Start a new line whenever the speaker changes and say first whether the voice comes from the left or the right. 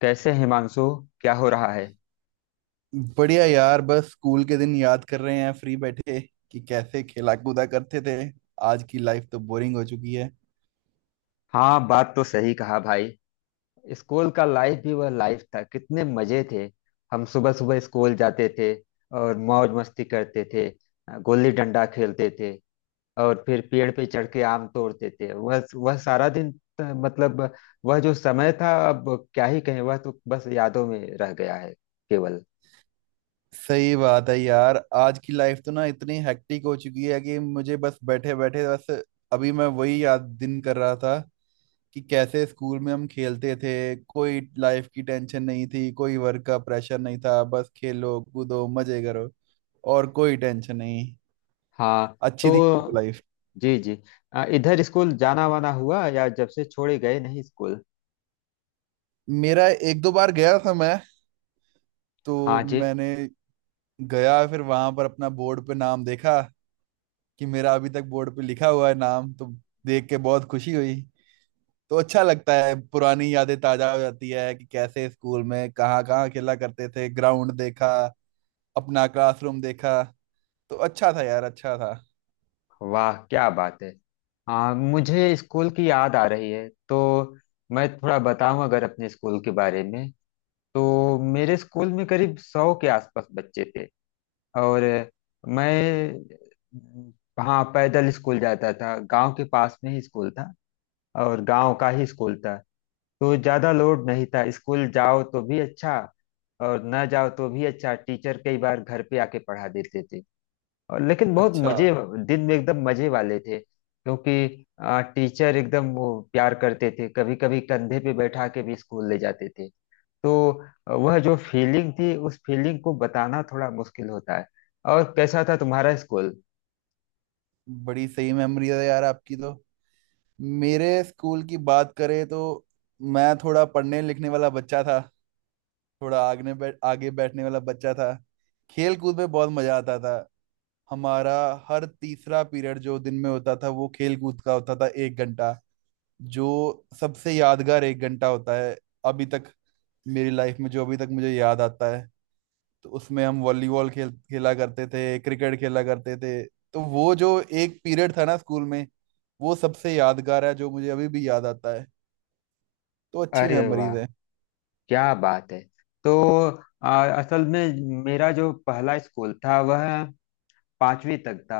left: कैसे हिमांशु, क्या हो रहा है।
right: बढ़िया यार। बस स्कूल के दिन याद कर रहे हैं, फ्री बैठे कि कैसे खेला कूदा करते थे। आज की लाइफ तो बोरिंग हो चुकी है।
left: हाँ, बात तो सही कहा भाई। स्कूल का लाइफ भी वह लाइफ था, कितने मजे थे। हम सुबह सुबह स्कूल जाते थे और मौज मस्ती करते थे, गोली डंडा खेलते थे और फिर पेड़ पे चढ़ के आम तोड़ते थे। वह सारा दिन मतलब वह जो समय था अब क्या ही कहें, वह तो बस यादों में रह गया है केवल।
right: सही बात है यार, आज की लाइफ तो ना इतनी हेक्टिक हो चुकी है कि मुझे बस बैठे बैठे बस अभी मैं वही याद दिन कर रहा था कि कैसे स्कूल में हम खेलते थे। कोई लाइफ की टेंशन नहीं थी, कोई वर्क का प्रेशर नहीं था, बस खेलो कूदो मजे करो, और कोई टेंशन नहीं।
left: हाँ।
right: अच्छी थी
left: तो
right: लाइफ।
left: जी जी। इधर स्कूल जाना वाना हुआ या जब से छोड़े गए नहीं स्कूल।
right: मेरा एक दो बार गया था मैं, तो
left: हाँ जी।
right: मैंने गया फिर वहां पर अपना बोर्ड पे नाम देखा कि मेरा अभी तक बोर्ड पे लिखा हुआ है नाम। तो देख के बहुत खुशी हुई। तो अच्छा लगता है, पुरानी यादें ताजा हो जाती है कि कैसे स्कूल में कहाँ कहाँ खेला करते थे। ग्राउंड देखा, अपना क्लासरूम देखा। तो अच्छा था यार, अच्छा था।
left: वाह, क्या बात है। हाँ, मुझे स्कूल की याद आ रही है तो मैं थोड़ा बताऊं अगर अपने स्कूल के बारे में। तो मेरे स्कूल में करीब 100 के आसपास बच्चे थे। और मैं। हाँ, पैदल स्कूल जाता था, गांव के पास में ही स्कूल था और गांव का ही स्कूल था। तो ज़्यादा लोड नहीं था, स्कूल जाओ तो भी अच्छा और ना जाओ तो भी अच्छा। टीचर कई बार घर पे आके पढ़ा देते थे। और लेकिन बहुत
right: अच्छा।
left: मजे दिन में एकदम मजे वाले थे क्योंकि टीचर एकदम वो प्यार करते थे, कभी कभी कंधे पे बैठा के भी स्कूल ले जाते थे। तो वह जो फीलिंग थी, उस फीलिंग को बताना थोड़ा मुश्किल होता है। और कैसा था तुम्हारा स्कूल।
right: बड़ी सही मेमोरी है यार आपकी। तो मेरे स्कूल की बात करें तो मैं थोड़ा पढ़ने लिखने वाला बच्चा था, थोड़ा आगने बैठ आगे बैठने वाला बच्चा था। खेल कूद में बहुत मजा आता था हमारा। हर तीसरा पीरियड जो दिन में होता था वो खेल कूद का होता था, एक घंटा। जो सबसे यादगार एक घंटा होता है अभी तक मेरी लाइफ में, जो अभी तक मुझे याद आता है। तो उसमें हम वॉलीबॉल खेल खेला करते थे, क्रिकेट खेला करते थे। तो वो जो एक पीरियड था ना स्कूल में वो सबसे यादगार है, जो मुझे अभी भी याद आता है। तो अच्छी
left: अरे वाह,
right: मेमोरीज है।
left: क्या बात है। तो असल में मेरा जो पहला स्कूल था वह 5वीं तक था।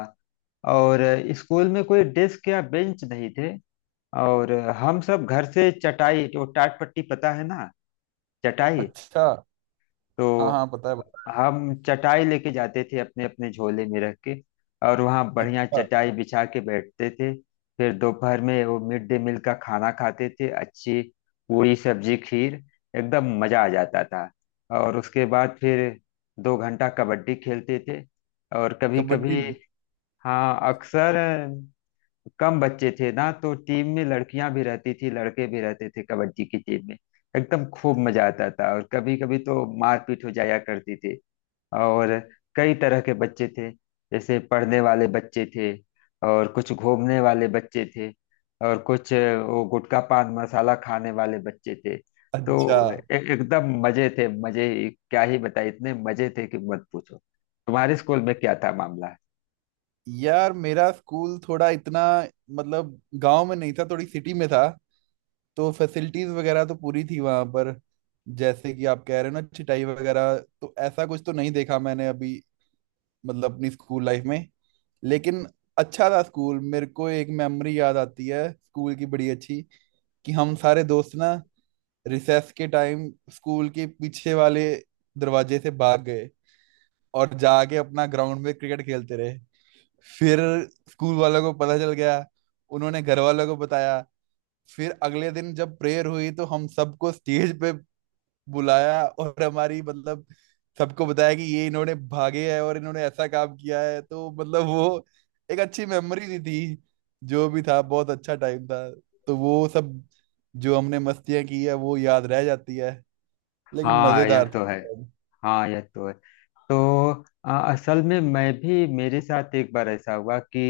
left: और स्कूल में कोई डेस्क या बेंच नहीं थे। और हम सब घर से चटाई, जो टाट पट्टी, पता है ना, चटाई।
right: अच्छा। हाँ
left: तो
right: हाँ, पता है, पता
left: हम चटाई लेके जाते थे अपने अपने झोले में रख के और वहाँ
right: है।
left: बढ़िया
right: अच्छा।
left: चटाई बिछा के बैठते थे। फिर दोपहर में वो मिड डे मील का खाना खाते थे, अच्छी पूरी सब्जी खीर, एकदम मजा आ जाता था। और उसके बाद फिर 2 घंटा कबड्डी खेलते थे। और कभी
right: कबड्डी।
left: कभी, हाँ, अक्सर। कम बच्चे थे ना तो टीम में लड़कियां भी रहती थी, लड़के भी रहते थे कबड्डी की टीम में। एकदम खूब मजा आता था और कभी कभी तो मारपीट हो जाया करती थी। और कई तरह के बच्चे थे, जैसे पढ़ने वाले बच्चे थे और कुछ घूमने वाले बच्चे थे और कुछ वो गुटखा पान मसाला खाने वाले बच्चे थे।
right: अच्छा।
left: तो एकदम मजे थे, क्या ही बताए इतने मजे थे कि मत पूछो। तुम्हारे स्कूल में क्या था मामला।
right: यार मेरा स्कूल थोड़ा इतना मतलब गांव में नहीं था, थोड़ी सिटी में था। तो फैसिलिटीज वगैरह तो पूरी थी वहां पर। जैसे कि आप कह रहे हो ना चिटाई वगैरह, तो ऐसा कुछ तो नहीं देखा मैंने अभी, मतलब अपनी स्कूल लाइफ में। लेकिन अच्छा था स्कूल। मेरे को एक मेमोरी याद आती है स्कूल की, बड़ी अच्छी। कि हम सारे दोस्त ना रिसेस के टाइम स्कूल के पीछे वाले दरवाजे से भाग गए, और जाके अपना ग्राउंड में क्रिकेट खेलते रहे। फिर स्कूल वालों को पता चल गया, उन्होंने घर वालों को बताया। फिर अगले दिन जब प्रेयर हुई तो हम सबको स्टेज पे बुलाया, और हमारी मतलब सबको बताया कि ये इन्होंने भागे है और इन्होंने ऐसा काम किया है। तो मतलब वो एक अच्छी मेमोरी भी थी, जो भी था बहुत अच्छा टाइम था। तो वो सब जो हमने मस्तियां की है वो याद रह जाती है, लेकिन
left: हाँ, यह
right: मजेदार
left: तो है।
right: था।
left: हाँ, यह तो है। तो असल में मैं भी, मेरे साथ एक बार ऐसा हुआ कि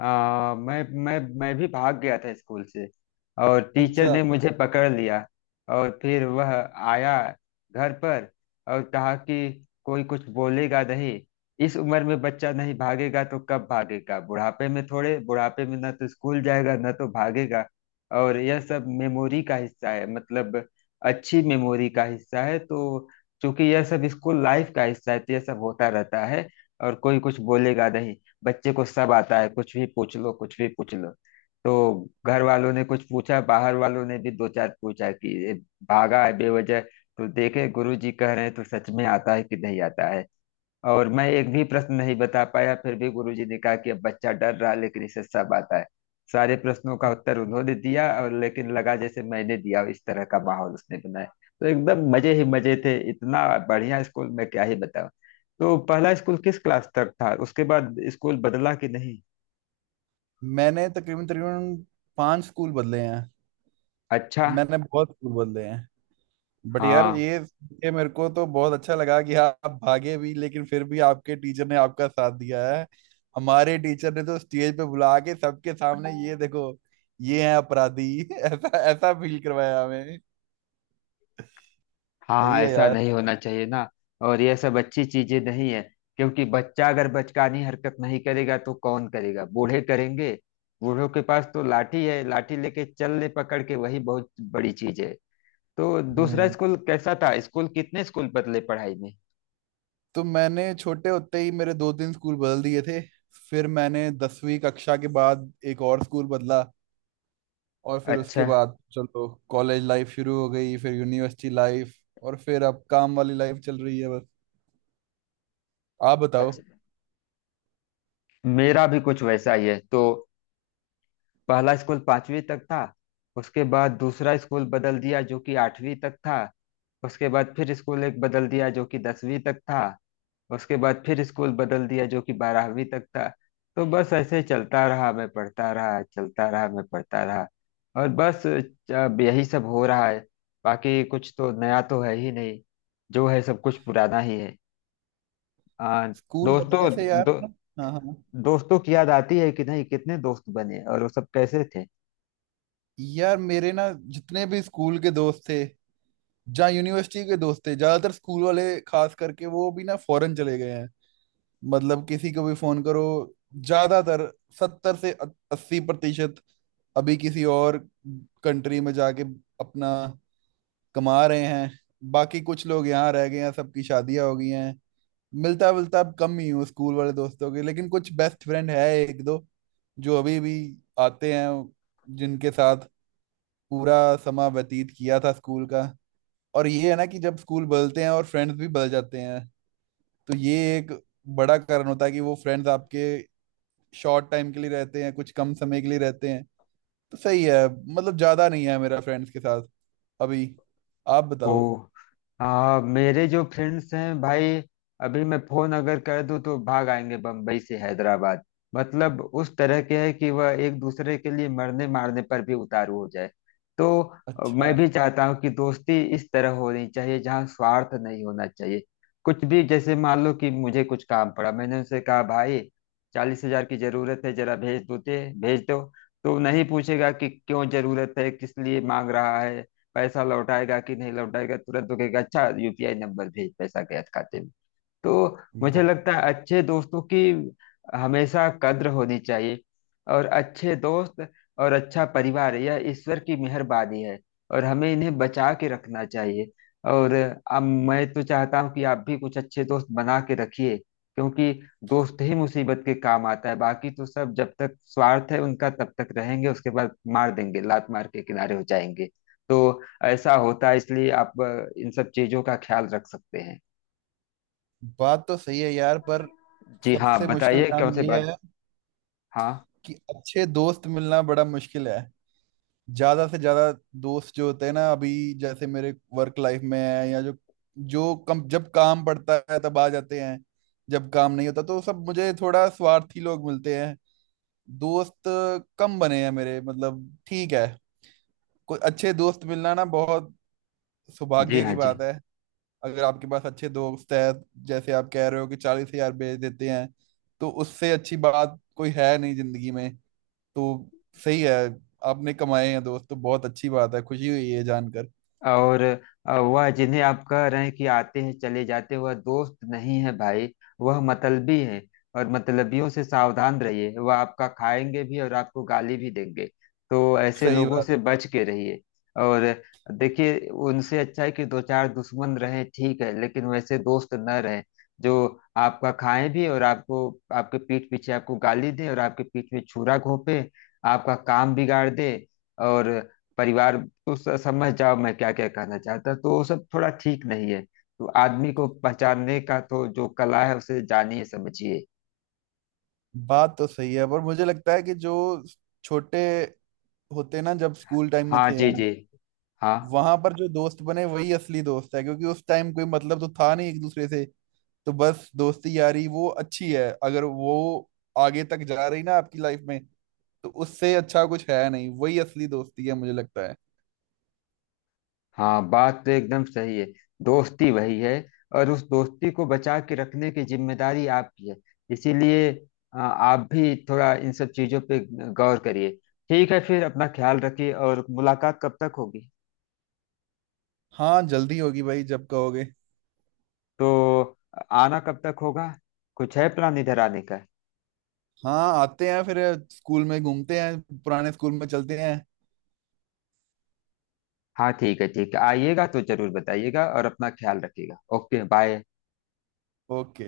left: मैं भी भाग गया था स्कूल से और टीचर
right: अच्छा।
left: ने मुझे पकड़ लिया। और फिर वह आया घर पर और कहा कि कोई कुछ बोलेगा नहीं, इस उम्र में बच्चा नहीं भागेगा तो कब भागेगा, बुढ़ापे में? थोड़े बुढ़ापे में ना तो स्कूल जाएगा ना तो भागेगा। और यह सब मेमोरी का हिस्सा है, मतलब अच्छी मेमोरी का हिस्सा है। तो चूंकि यह सब स्कूल लाइफ का हिस्सा है तो यह सब होता रहता है और कोई कुछ बोलेगा नहीं। बच्चे को सब आता है, कुछ भी पूछ लो, कुछ भी पूछ लो। तो घर वालों ने कुछ पूछा, बाहर वालों ने भी दो चार पूछा कि ये भागा है बेवजह, तो देखे गुरु जी कह रहे हैं तो सच में आता है कि नहीं आता है। और मैं एक भी प्रश्न नहीं बता पाया, फिर भी गुरुजी ने कहा कि अब बच्चा डर रहा लेकिन इसे सब आता है। सारे प्रश्नों का उत्तर उन्होंने दिया और लेकिन लगा जैसे मैंने दिया, इस तरह का माहौल उसने बनाया। तो एकदम मजे ही मजे थे, इतना बढ़िया स्कूल, मैं क्या ही बताऊं। तो पहला स्कूल किस क्लास तक था, उसके बाद स्कूल बदला कि नहीं?
right: मैंने तकरीबन तकरीबन पांच स्कूल बदले हैं।
left: अच्छा।
right: मैंने बहुत स्कूल बदले हैं। बट यार
left: हाँ
right: ये मेरे को तो बहुत अच्छा लगा कि आप भागे भी लेकिन फिर भी आपके टीचर ने आपका साथ दिया है। हमारे टीचर ने तो स्टेज पे बुला के सबके सामने, ये देखो ये है अपराधी, ऐसा ऐसा फील करवाया हमें। सही
left: हाँ,
right: है
left: ऐसा
right: यार।
left: नहीं होना चाहिए ना। और यह सब अच्छी चीजें नहीं है, क्योंकि बच्चा अगर बचकानी हरकत नहीं करेगा तो कौन करेगा, बूढ़े करेंगे? बूढ़ों के पास तो लाठी है, लाठी लेके चल ले पकड़ के, वही बहुत बड़ी चीज है। तो दूसरा
right: हम्म
left: स्कूल कैसा था, स्कूल कितने स्कूल बदले पढ़ाई में?
right: तो मैंने छोटे होते ही मेरे दो तीन स्कूल बदल दिए थे। फिर मैंने 10वीं कक्षा के बाद एक और स्कूल बदला। और फिर उसके
left: अच्छा
right: बाद चलो कॉलेज लाइफ शुरू हो गई, फिर यूनिवर्सिटी लाइफ। और फिर अब काम वाली लाइफ चल रही है बस। आप बताओ।
left: अच्छा, मेरा भी कुछ वैसा ही है। तो पहला स्कूल 5वीं तक था। उसके बाद दूसरा स्कूल बदल दिया जो कि 8वीं तक था। उसके बाद फिर स्कूल एक बदल दिया जो कि 10वीं तक था। उसके बाद फिर स्कूल बदल दिया जो कि 12वीं तक था। तो बस ऐसे चलता रहा, मैं पढ़ता रहा, चलता रहा, मैं पढ़ता रहा। और बस अब यही सब हो रहा है, बाकी कुछ तो नया तो है ही नहीं, जो है सब कुछ पुराना ही है। आ,
right: स्कूल
left: दोस्तों
right: बदलने से यार
left: दो,
right: ना। हाँ हाँ।
left: दोस्तों की याद आती है कि नहीं, कितने दोस्त बने और वो सब कैसे थे?
right: यार मेरे ना, जितने भी स्कूल के दोस्त थे, जहाँ यूनिवर्सिटी के दोस्त थे ज्यादातर, स्कूल वाले खास करके वो भी ना फॉरेन चले गए हैं। मतलब किसी को भी फोन करो, ज्यादातर 70 से 80% अभी किसी और कंट्री में जाके अपना कमा रहे हैं। बाकी कुछ लोग यहाँ रह गए हैं, सबकी शादियां हो गई हैं। मिलता मिलता अब कम ही हूँ स्कूल वाले दोस्तों के, लेकिन कुछ बेस्ट फ्रेंड है एक दो जो अभी भी आते हैं, जिनके साथ पूरा समय व्यतीत किया था स्कूल का। और ये है ना कि जब स्कूल बदलते हैं और फ्रेंड्स भी बदल जाते हैं, तो ये एक बड़ा कारण होता है कि वो फ्रेंड्स आपके शॉर्ट टाइम के लिए रहते हैं, कुछ कम समय के लिए रहते हैं। तो सही है। मतलब ज्यादा नहीं है मेरा फ्रेंड्स के साथ अभी। आप
left: ओ
right: बताओ।
left: हाँ, मेरे जो फ्रेंड्स हैं भाई, अभी मैं फोन अगर कर दूं तो भाग आएंगे बम्बई से हैदराबाद। मतलब उस तरह के है कि वह एक दूसरे के लिए मरने मारने पर भी उतारू हो जाए। तो मैं
right: अच्छा।
left: भी चाहता हूँ कि दोस्ती इस तरह होनी चाहिए जहाँ स्वार्थ नहीं होना चाहिए। कुछ भी, जैसे मान लो कि मुझे कुछ काम पड़ा, मैंने उनसे कहा भाई, 40,000 की जरूरत है जरा भेज दो ते भेज दो। तो नहीं पूछेगा कि क्यों जरूरत है, किस लिए मांग रहा है, पैसा लौटाएगा कि नहीं लौटाएगा। तुरंत तो कहेगा, अच्छा यूपीआई नंबर भेज, पैसा गया खाते में। तो मुझे
right: वाह।
left: लगता है अच्छे दोस्तों की हमेशा कद्र होनी चाहिए। और अच्छे दोस्त और अच्छा परिवार यह ईश्वर की मेहरबानी है और हमें इन्हें बचा के रखना चाहिए। और अब मैं तो चाहता हूँ कि आप भी कुछ अच्छे दोस्त बना के रखिए, क्योंकि दोस्त ही मुसीबत के काम आता है, बाकी तो सब जब तक स्वार्थ है उनका तब तक रहेंगे, उसके बाद मार देंगे, लात मार के किनारे हो जाएंगे। तो ऐसा होता है, इसलिए आप इन सब चीजों का ख्याल रख सकते हैं।
right: बात तो सही है यार, पर
left: जी हाँ,
right: सबसे मुश्किल
left: बताइए
right: काम
left: कौन सी
right: ये
left: बात।
right: है
left: हाँ
right: कि अच्छे दोस्त मिलना बड़ा मुश्किल है। ज्यादा से ज्यादा दोस्त जो होते हैं ना अभी, जैसे मेरे वर्क लाइफ में है, या जो जो कम जब काम पड़ता है तब आ जाते हैं, जब काम नहीं होता तो सब मुझे थोड़ा स्वार्थी लोग मिलते हैं। दोस्त कम बने हैं मेरे, मतलब ठीक है। कोई अच्छे दोस्त मिलना ना बहुत
left: जी।
right: सौभाग्य की
left: हाँ जी।
right: बात है। अगर आपके पास अच्छे दोस्त है जैसे आप कह रहे हो कि 40,000 भेज देते हैं, तो उससे अच्छी बात कोई है नहीं जिंदगी में। तो सही है। आपने कमाए हैं दोस्त, तो बहुत अच्छी बात है, खुशी हुई है जानकर।
left: और वह जिन्हें आप कह रहे हैं कि आते हैं चले जाते हैं, वह दोस्त नहीं है भाई, वह मतलबी है। और मतलबियों से सावधान रहिए, वह आपका खाएंगे भी और आपको गाली भी देंगे। तो ऐसे
right: सही
left: लोगों
right: बात।
left: से बच के रहिए। और देखिए, उनसे अच्छा है कि दो चार दुश्मन रहें, ठीक है, लेकिन वैसे दोस्त न रहें जो आपका खाएं भी और आपको, आपके पीठ पीछे आपको गाली दे और आपके पीठ में छुरा घोंपे, आपका काम बिगाड़ दे और परिवार। तो समझ जाओ मैं क्या क्या कहना चाहता हूं। तो वो सब थोड़ा ठीक नहीं है। तो आदमी को पहचानने का तो जो कला है उसे जानिए समझिए।
right: बात तो सही है पर मुझे लगता है कि जो छोटे होते ना जब स्कूल टाइम में
left: हाँ
right: थे
left: जी
right: हम,
left: जी। हाँ
right: वहां पर जो दोस्त बने वही असली दोस्त है, क्योंकि उस टाइम कोई मतलब तो था नहीं एक दूसरे से। तो बस दोस्ती यारी वो अच्छी है, अगर वो आगे तक जा रही ना आपकी लाइफ में, तो उससे अच्छा कुछ है नहीं, वही असली दोस्ती है मुझे लगता है।
left: हाँ, बात तो एकदम सही है। दोस्ती वही है और उस दोस्ती को बचा के रखने की जिम्मेदारी आपकी है। इसीलिए आप भी थोड़ा इन सब चीजों पे गौर करिए। ठीक है, फिर अपना ख्याल रखिए। और मुलाकात कब तक होगी,
right: हाँ जल्दी होगी भाई, जब कहोगे।
left: तो आना कब तक होगा, कुछ है प्लान इधर आने का?
right: हाँ, आते हैं फिर। स्कूल में घूमते हैं, पुराने स्कूल में चलते हैं।
left: हाँ ठीक है ठीक है, आइएगा तो जरूर बताइएगा और अपना ख्याल रखिएगा। Okay bye.
right: ओके।